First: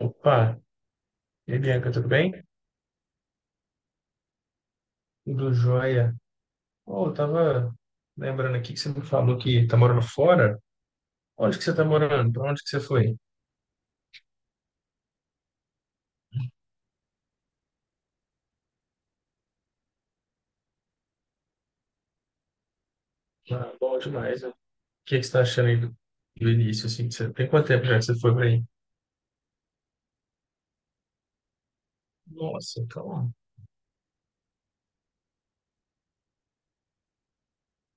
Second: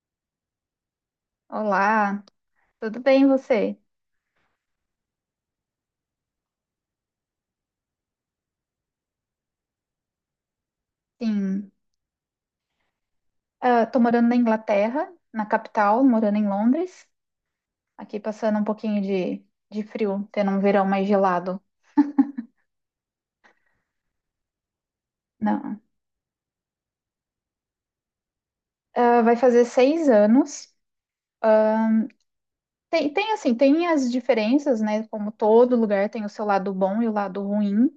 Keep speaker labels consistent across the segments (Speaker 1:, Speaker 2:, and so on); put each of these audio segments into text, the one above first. Speaker 1: Opa, e aí, Bianca, tudo
Speaker 2: Olá,
Speaker 1: bem?
Speaker 2: tudo bem você?
Speaker 1: Tudo jóia. Oh, eu tava lembrando aqui que você me falou que tá morando fora. Onde que
Speaker 2: Sim,
Speaker 1: você tá morando? Pra onde que você foi?
Speaker 2: estou tô morando na Inglaterra, na capital, morando em Londres, aqui passando um pouquinho de frio, tendo um verão mais gelado.
Speaker 1: Ah, bom demais, né? O que que você tá achando aí
Speaker 2: Não,
Speaker 1: do início, assim? Tem quanto tempo já que você foi pra aí?
Speaker 2: Ah, vai fazer seis anos.
Speaker 1: Nossa,
Speaker 2: Tem
Speaker 1: então...
Speaker 2: assim, tem as diferenças, né? Como todo lugar tem o seu lado bom e o lado ruim,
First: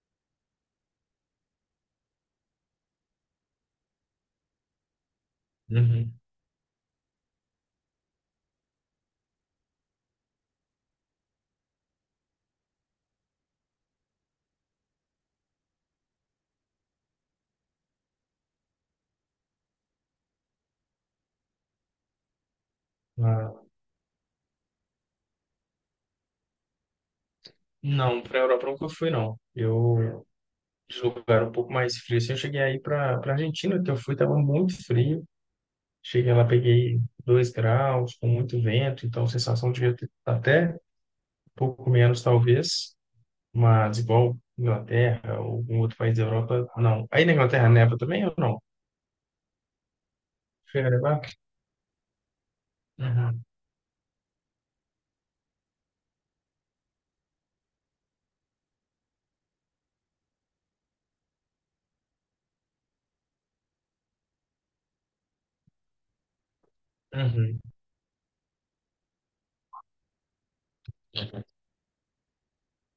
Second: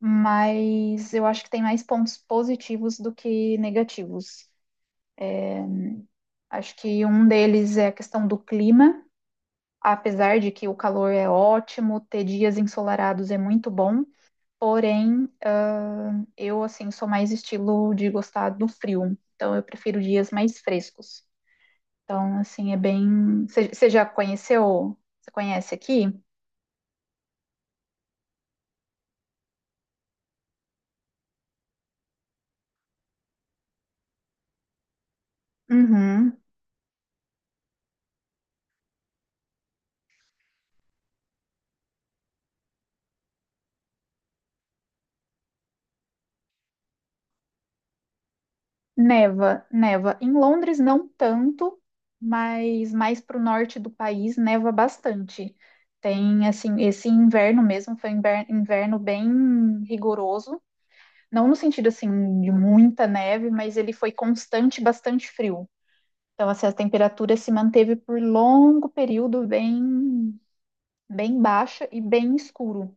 Speaker 2: mas eu acho que tem mais pontos positivos do que negativos.
Speaker 1: Uhum.
Speaker 2: Acho que um deles é a questão do clima. Apesar de que o calor é ótimo, ter dias ensolarados é muito bom, porém, eu assim sou mais estilo de gostar do frio, então eu prefiro dias mais frescos. Então, assim, é bem.
Speaker 1: Ah,
Speaker 2: Você já conheceu? Você conhece aqui?
Speaker 1: não, pra Europa eu nunca fui, não. De lugar um pouco mais frio, assim, eu cheguei aí pra Argentina, que eu fui, tava muito frio. Cheguei
Speaker 2: Uhum.
Speaker 1: lá, peguei 2 graus, com muito vento, então a sensação de até pouco menos talvez, mas igual Inglaterra ou algum outro país da Europa, não. Aí na Inglaterra neva também ou não?
Speaker 2: Neva, neva. Em Londres
Speaker 1: Chega a
Speaker 2: não
Speaker 1: nevar?
Speaker 2: tanto, mas mais para o
Speaker 1: Uhum.
Speaker 2: norte do país neva bastante. Tem assim, esse inverno mesmo foi um inverno bem rigoroso. Não no sentido assim de muita neve, mas ele foi constante, bastante frio. Então, assim, a temperatura se
Speaker 1: Uhum.
Speaker 2: manteve por longo período bem, bem baixa e bem escuro.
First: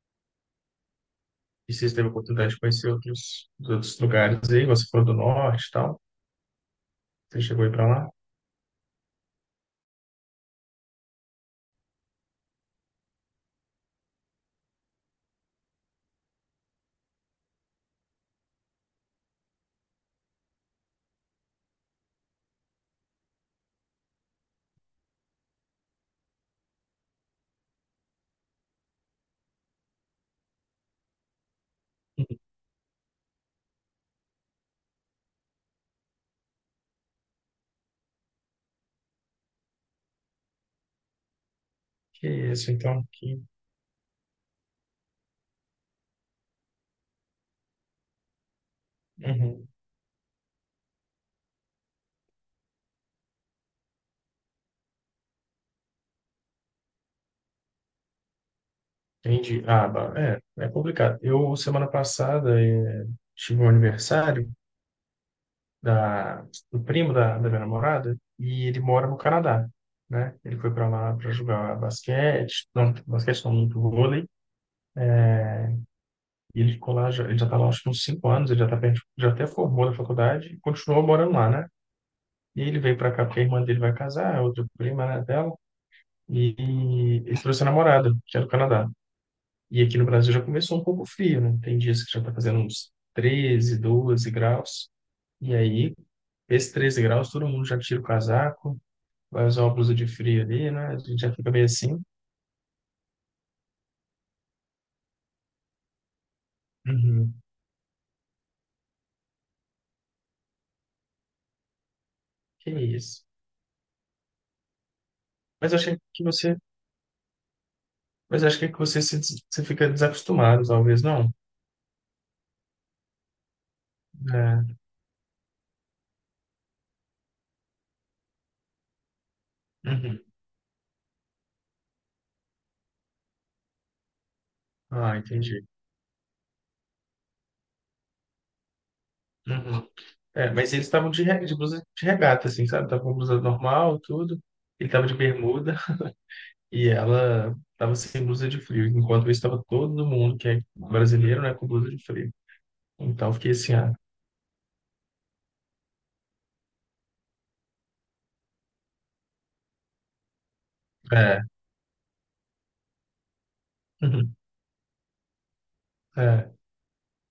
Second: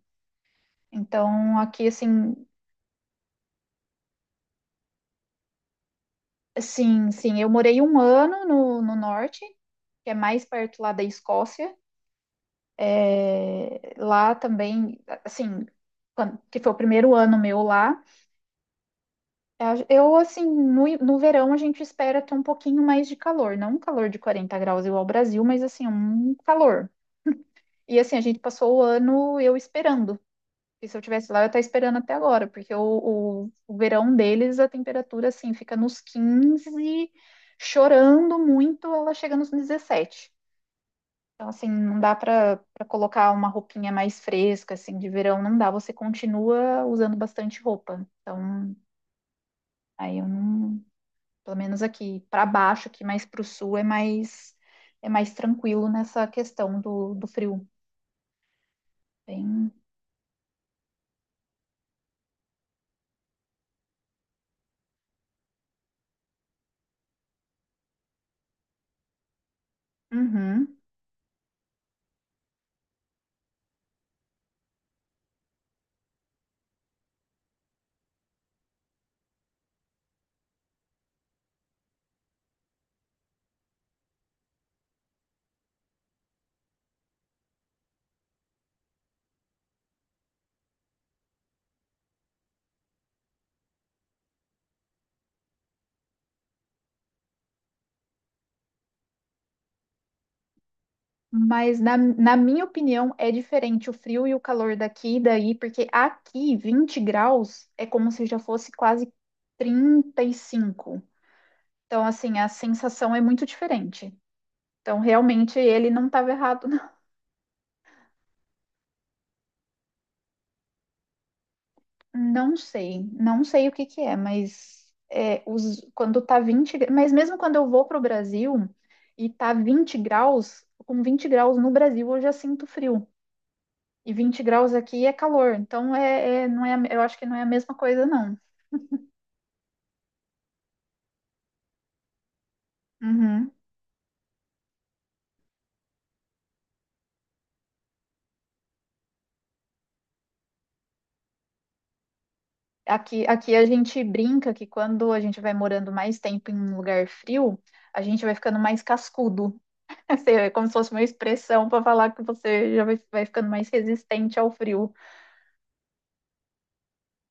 Speaker 2: Então,
Speaker 1: E
Speaker 2: aqui,
Speaker 1: vocês teve a
Speaker 2: assim,
Speaker 1: oportunidade de conhecer outros lugares aí? Você falou do norte e tal?
Speaker 2: sim,
Speaker 1: Você
Speaker 2: sim, eu
Speaker 1: chegou aí
Speaker 2: morei
Speaker 1: pra
Speaker 2: um
Speaker 1: lá?
Speaker 2: ano no norte, que é mais perto lá da Escócia. É, lá também, assim, que foi o primeiro ano meu lá. Assim, no verão a gente espera ter um pouquinho mais de calor, não um calor de 40 graus igual ao Brasil, mas assim, um calor. E assim, a gente passou o ano eu esperando. E se eu tivesse lá, eu estaria esperando até agora, porque o verão deles, a temperatura, assim, fica nos 15, chorando muito, ela chega nos 17. Então, assim, não dá
Speaker 1: Que
Speaker 2: para
Speaker 1: isso, então,
Speaker 2: colocar
Speaker 1: que...
Speaker 2: uma roupinha mais fresca, assim, de verão, não dá. Você continua usando bastante roupa. Então,
Speaker 1: Uhum.
Speaker 2: aí eu não. Pelo menos aqui para baixo, aqui mais para o sul, é mais tranquilo nessa questão do frio.
Speaker 1: Entendi.
Speaker 2: Bem...
Speaker 1: Ah, é complicado. Eu, semana passada, tive um aniversário da, do primo da minha namorada e ele mora no Canadá, né? Ele foi
Speaker 2: Uhum.
Speaker 1: para lá para jogar basquete não, muito vôlei, e ele ficou lá, já, ele já tá lá acho que uns 5 anos, ele já tá perto, já até formou na faculdade e continuou morando lá, né? E ele veio para cá porque a irmã dele vai casar, a outra prima, né, dela, e ele trouxe a namorada, que é do Canadá. E aqui no Brasil já começou um pouco frio, né? Tem dias que já tá fazendo uns 13, 12 graus, e aí, esses 13 graus, todo mundo já tira o casaco, vai usar uma blusa de frio ali, né? A gente já fica meio
Speaker 2: Mas
Speaker 1: assim.
Speaker 2: na minha opinião é diferente o frio e o calor daqui e daí, porque aqui vinte
Speaker 1: Uhum.
Speaker 2: graus é como se já fosse quase 35. Então, assim, a
Speaker 1: Que
Speaker 2: sensação é
Speaker 1: isso.
Speaker 2: muito diferente. Então, realmente,
Speaker 1: Mas eu
Speaker 2: ele
Speaker 1: achei
Speaker 2: não
Speaker 1: que
Speaker 2: estava
Speaker 1: você,
Speaker 2: errado.
Speaker 1: mas eu acho que você se, des- você fica desacostumado, talvez não.
Speaker 2: Não sei, não sei o que que é,
Speaker 1: É.
Speaker 2: mas é, os, quando tá 20, mas mesmo quando eu vou para o Brasil e tá vinte
Speaker 1: Uhum.
Speaker 2: graus, com 20 graus no Brasil eu já sinto frio. E 20 graus aqui é
Speaker 1: Ah,
Speaker 2: calor,
Speaker 1: entendi.
Speaker 2: então é, não é, eu acho que não é a mesma coisa, não.
Speaker 1: Uhum. É, mas eles estavam de blusa de regata, assim, sabe? Tava com blusa
Speaker 2: Uhum.
Speaker 1: normal, tudo. Ele tava de bermuda e ela tava sem blusa de frio. Enquanto isso, tava todo mundo que é brasileiro, né, com blusa de frio.
Speaker 2: Aqui,
Speaker 1: Então, eu fiquei
Speaker 2: aqui a
Speaker 1: assim, ah,
Speaker 2: gente brinca que quando a gente vai morando mais tempo em um lugar frio, a gente vai ficando mais cascudo. Assim, é como se fosse uma
Speaker 1: é.
Speaker 2: expressão para falar que você já vai ficando mais resistente ao frio
Speaker 1: É.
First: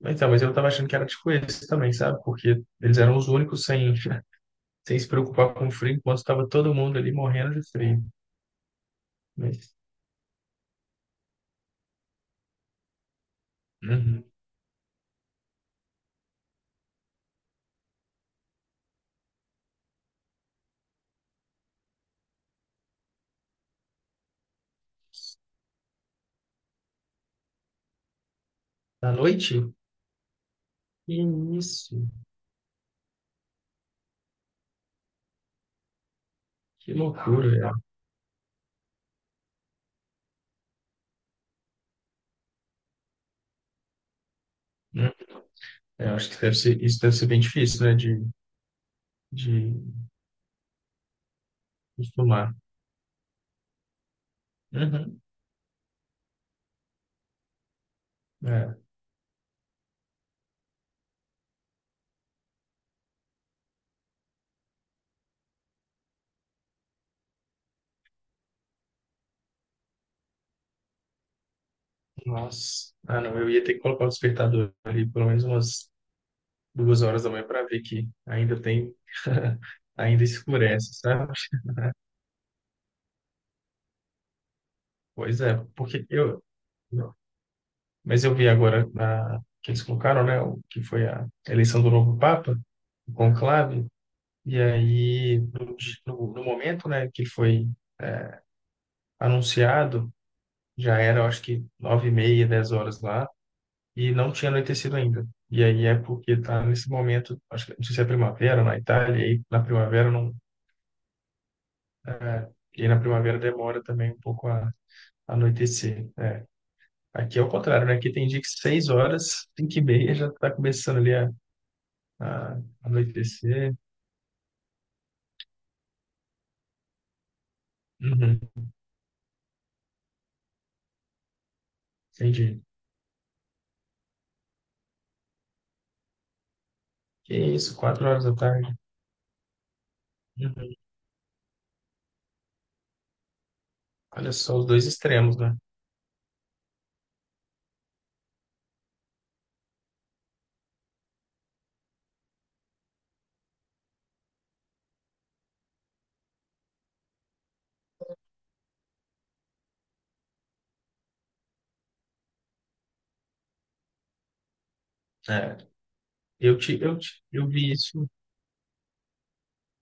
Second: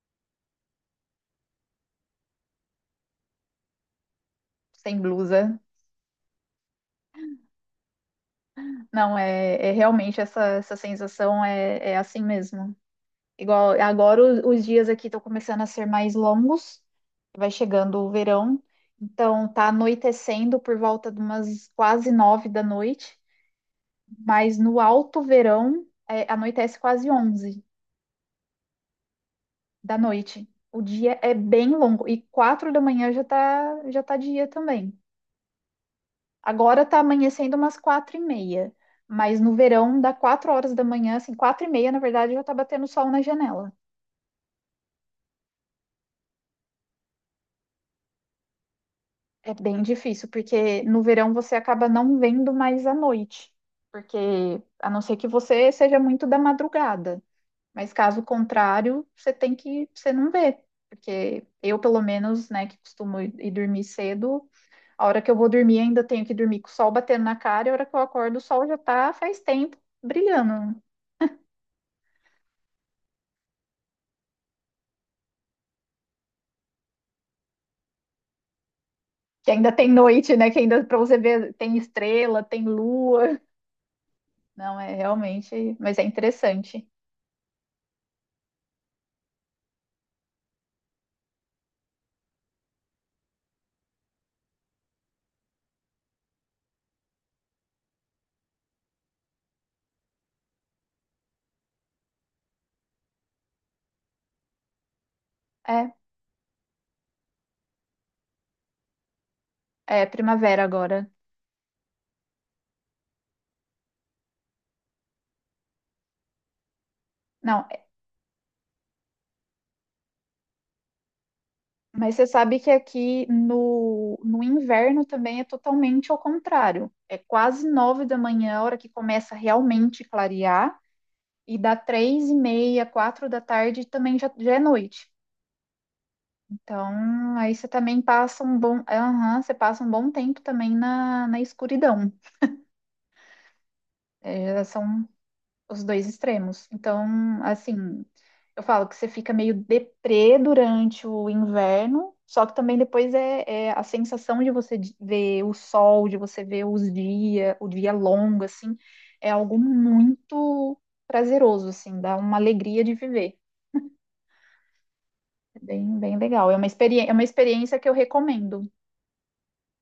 Speaker 1: Então, mas eu tava achando que era tipo esse também, sabe? Porque eles eram os únicos sem, sem
Speaker 2: sem
Speaker 1: se preocupar
Speaker 2: blusa.
Speaker 1: com o frio, enquanto tava todo mundo ali morrendo de frio.
Speaker 2: Não, é, é
Speaker 1: Mas,
Speaker 2: realmente essa, essa sensação é, é assim mesmo. Igual agora
Speaker 1: uhum.
Speaker 2: os dias aqui estão começando a ser mais longos, vai chegando o verão, então tá anoitecendo por volta de umas quase 9 da noite, mas no alto verão é, anoitece quase 11
Speaker 1: À noite?
Speaker 2: da noite. O
Speaker 1: Que
Speaker 2: dia é bem
Speaker 1: isso,
Speaker 2: longo e 4 da manhã já tá dia também. Agora
Speaker 1: que
Speaker 2: tá
Speaker 1: loucura,
Speaker 2: amanhecendo
Speaker 1: é.
Speaker 2: umas 4 e meia, mas no verão dá 4 horas da manhã, assim, 4 e meia, na verdade, já tá batendo sol na janela.
Speaker 1: Hum. É, acho que deve ser, isso deve ser bem difícil, né? De
Speaker 2: É bem difícil, porque no verão você acaba não vendo
Speaker 1: acostumar.
Speaker 2: mais à noite, porque a não ser
Speaker 1: Uhum.
Speaker 2: que você seja muito da madrugada, mas caso
Speaker 1: É.
Speaker 2: contrário, você tem que, você não vê, porque eu, pelo menos, né, que costumo ir dormir cedo, a hora que eu vou dormir ainda tenho que dormir com o sol batendo na cara, e a hora que eu acordo o sol já tá faz tempo brilhando.
Speaker 1: Nossa. Ah, não, eu ia ter que colocar o despertador ali pelo menos umas 2 horas da manhã para ver que ainda tem,
Speaker 2: Que ainda tem
Speaker 1: ainda
Speaker 2: noite, né? Que ainda
Speaker 1: escurece,
Speaker 2: para você
Speaker 1: sabe?
Speaker 2: ver tem estrela, tem lua. Não, é
Speaker 1: Pois é,
Speaker 2: realmente, mas é
Speaker 1: porque eu,
Speaker 2: interessante.
Speaker 1: mas eu vi agora que eles colocaram, né, o que foi a eleição do novo Papa, o conclave, e aí, no momento, né, que ele foi é, anunciado, já era, eu acho que, 9:30, 10 horas lá, e não tinha anoitecido ainda. E aí
Speaker 2: É,
Speaker 1: é porque está nesse momento, acho que, não sei se é primavera na Itália, e aí na
Speaker 2: é
Speaker 1: primavera não,
Speaker 2: primavera agora.
Speaker 1: é, e aí na primavera demora também um pouco a anoitecer. É. Aqui é o
Speaker 2: Não, é-
Speaker 1: contrário, né? Aqui tem dia que 6 horas, 5:30, já está começando ali.
Speaker 2: mas você sabe
Speaker 1: Ah,
Speaker 2: que aqui
Speaker 1: anoitecer.
Speaker 2: no inverno também é totalmente ao contrário. É quase nove da
Speaker 1: Uhum,
Speaker 2: manhã, a hora que começa realmente clarear, e dá três e
Speaker 1: entendi.
Speaker 2: meia, 4 da tarde também já, já é noite.
Speaker 1: Que
Speaker 2: Então, aí você
Speaker 1: isso,
Speaker 2: também
Speaker 1: quatro horas da
Speaker 2: passa um
Speaker 1: tarde.
Speaker 2: bom, aham, você passa um bom tempo também
Speaker 1: Uhum.
Speaker 2: na escuridão.
Speaker 1: Olha só
Speaker 2: É,
Speaker 1: os dois
Speaker 2: são
Speaker 1: extremos, né?
Speaker 2: os dois extremos. Então, assim, eu falo que você fica meio deprê durante o inverno, só que também depois é, é a sensação de você ver o sol, de você ver os dias, o dia longo, assim, é algo muito prazeroso, assim, dá uma alegria de viver.
Speaker 1: É,
Speaker 2: É bem, bem legal. É uma
Speaker 1: eu vi
Speaker 2: experiência que eu
Speaker 1: isso.
Speaker 2: recomendo.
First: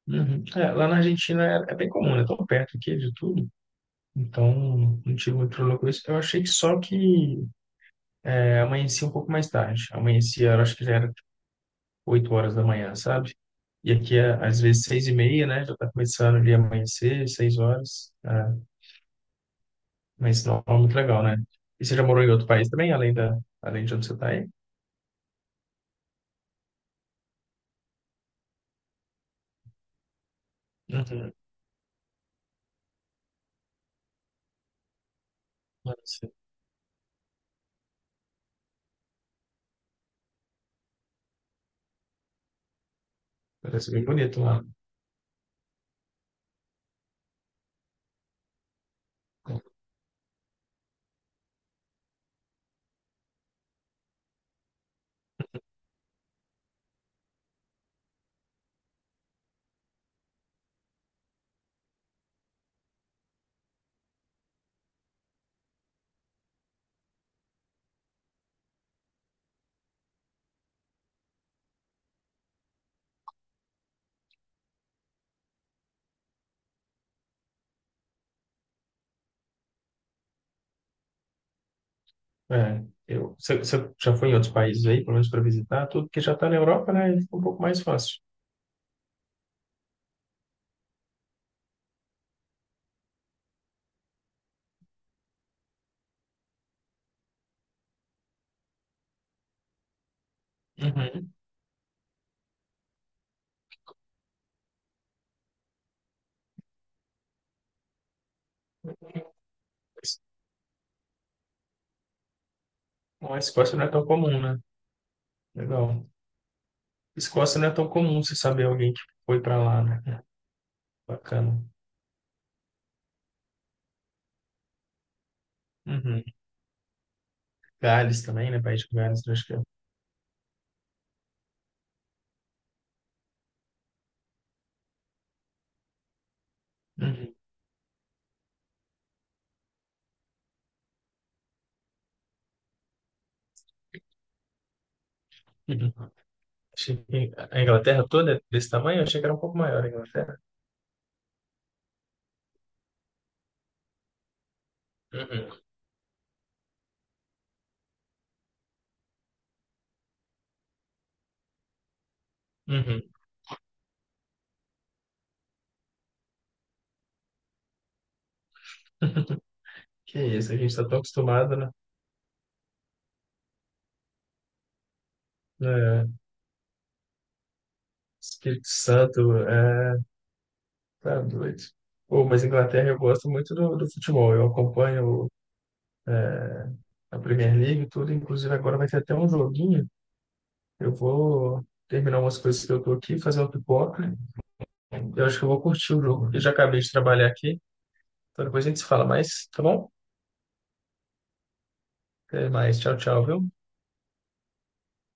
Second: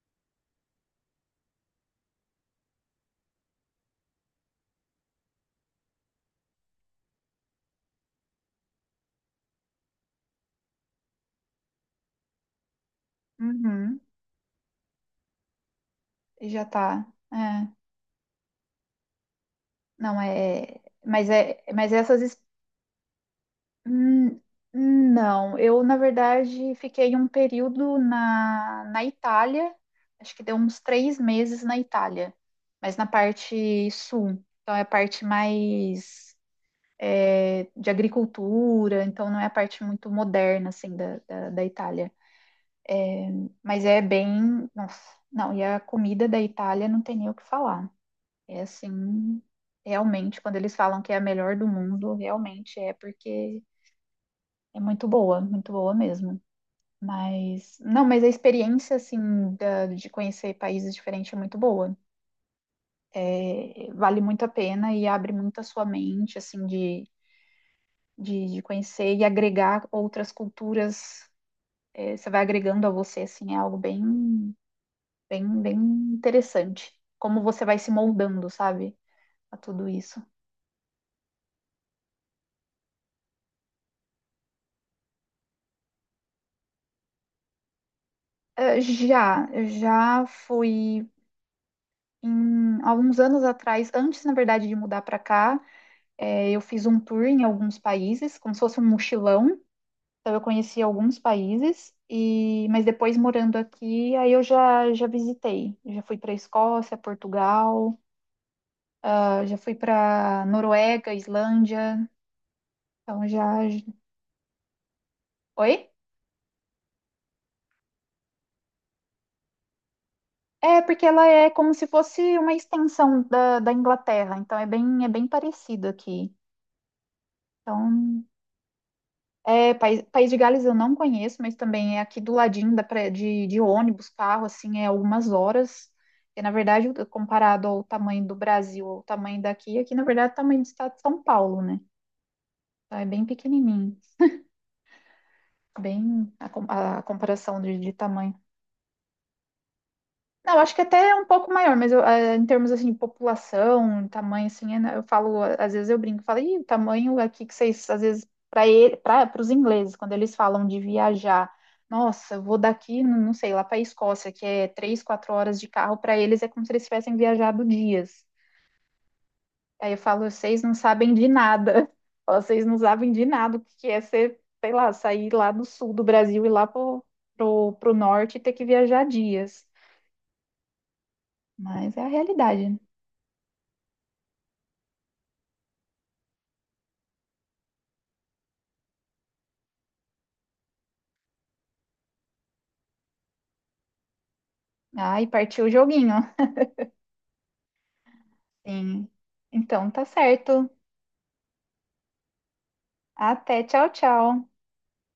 Speaker 1: Uhum. É, lá na Argentina é bem comum, é tão perto aqui de tudo. Então, não tive muito problema com isso. Eu achei que só que amanhecia um pouco mais tarde. Amanhecia, eu acho que já era tipo, 8 horas da manhã, sabe? E
Speaker 2: Uhum,
Speaker 1: aqui, às vezes, 6:30, né? Já tá começando ali a
Speaker 2: já tá.
Speaker 1: amanhecer, seis
Speaker 2: É,
Speaker 1: horas.
Speaker 2: não,
Speaker 1: Menstrual é
Speaker 2: é.
Speaker 1: muito legal,
Speaker 2: Mas,
Speaker 1: né?
Speaker 2: é,
Speaker 1: E
Speaker 2: mas
Speaker 1: você já
Speaker 2: essas
Speaker 1: morou em outro país também, além de onde você está
Speaker 2: Hum,
Speaker 1: aí?
Speaker 2: não, eu na verdade fiquei um período na Itália, acho que deu uns três
Speaker 1: Uhum.
Speaker 2: meses na Itália, mas na parte sul, então é a parte
Speaker 1: Parece.
Speaker 2: mais é, de agricultura, então não é a parte muito moderna assim da Itália, mas
Speaker 1: Parece
Speaker 2: é
Speaker 1: bem bonito lá.
Speaker 2: bem, nossa, não, e a comida da Itália não tem nem o que falar, é assim, realmente quando eles falam que é a melhor do mundo, realmente é porque é muito boa mesmo. Mas, não, mas a experiência, assim, de conhecer países diferentes é muito boa. É, vale muito a pena e abre muito a sua mente, assim, de conhecer e agregar outras culturas. É, você vai agregando a você, assim, é algo bem, bem, bem interessante. Como você vai se moldando, sabe, a tudo isso.
Speaker 1: É, você já foi em outros países aí, pelo menos para visitar, tudo que já está na Europa, né? Fica um pouco mais fácil.
Speaker 2: É, já, eu já fui, em, alguns anos atrás, antes, na verdade, de mudar para cá. É, eu fiz um tour em alguns países, como se fosse um mochilão. Então eu conheci alguns
Speaker 1: Uhum.
Speaker 2: países e, mas depois morando aqui, aí eu já visitei. Eu já fui para Escócia, Portugal, ah, já fui para Noruega, Islândia. Então
Speaker 1: Bom, a
Speaker 2: já.
Speaker 1: Escócia não é tão comum, né?
Speaker 2: Oi?
Speaker 1: Legal. Escócia não é tão comum você saber alguém que foi para lá, né? É,
Speaker 2: É porque ela é
Speaker 1: bacana.
Speaker 2: como se fosse uma extensão da Inglaterra. Então é bem parecido
Speaker 1: Uhum.
Speaker 2: aqui.
Speaker 1: Gales
Speaker 2: Então
Speaker 1: também, né? País de Gales, eu acho que é.
Speaker 2: é, País, País de Gales eu não conheço, mas também é aqui do ladinho da de ônibus, carro, assim, é algumas horas. E, na verdade,
Speaker 1: Uhum.
Speaker 2: comparado ao tamanho do Brasil, ao tamanho daqui, aqui, na verdade, é o tamanho do estado de São Paulo, né? Então, é bem pequenininho,
Speaker 1: Uhum.
Speaker 2: bem a,
Speaker 1: Achei
Speaker 2: a
Speaker 1: que a
Speaker 2: comparação de
Speaker 1: Inglaterra toda
Speaker 2: tamanho.
Speaker 1: é desse tamanho, eu achei que era um pouco maior a Inglaterra.
Speaker 2: Não, acho que até é um pouco maior, mas eu, em termos assim, de população, tamanho, assim, é- né, eu falo,
Speaker 1: Uhum.
Speaker 2: às vezes eu brinco, falo, Ih, o tamanho aqui que vocês, às vezes, para ele, para os ingleses, quando eles falam de viajar, nossa, eu vou daqui,
Speaker 1: Uhum.
Speaker 2: não sei, lá para a Escócia, que é três, quatro horas de carro, para eles é como se eles tivessem viajado dias. Aí eu
Speaker 1: Que
Speaker 2: falo,
Speaker 1: isso, a
Speaker 2: vocês
Speaker 1: gente
Speaker 2: não
Speaker 1: está tão
Speaker 2: sabem de
Speaker 1: acostumado, né?
Speaker 2: nada, vocês não sabem de nada o que que é ser, sei lá, sair lá do sul do
Speaker 1: É,
Speaker 2: Brasil e lá pro norte e ter
Speaker 1: Espírito
Speaker 2: que viajar
Speaker 1: Santo,
Speaker 2: dias.
Speaker 1: é, tá doido.
Speaker 2: Mas é a
Speaker 1: Pô, mas
Speaker 2: realidade,
Speaker 1: Inglaterra eu gosto muito do futebol, eu acompanho a Premier League e tudo, inclusive agora vai ter até um joguinho, eu vou terminar umas coisas que eu tô aqui, fazer uma pipoca, eu
Speaker 2: ai,
Speaker 1: acho que eu vou
Speaker 2: partiu o
Speaker 1: curtir o
Speaker 2: joguinho.
Speaker 1: jogo, eu já acabei de trabalhar aqui, então depois a gente se fala
Speaker 2: Sim.
Speaker 1: mais, tá bom?
Speaker 2: Então tá certo.
Speaker 1: Até mais, tchau, tchau, viu?
Speaker 2: Até, tchau, tchau.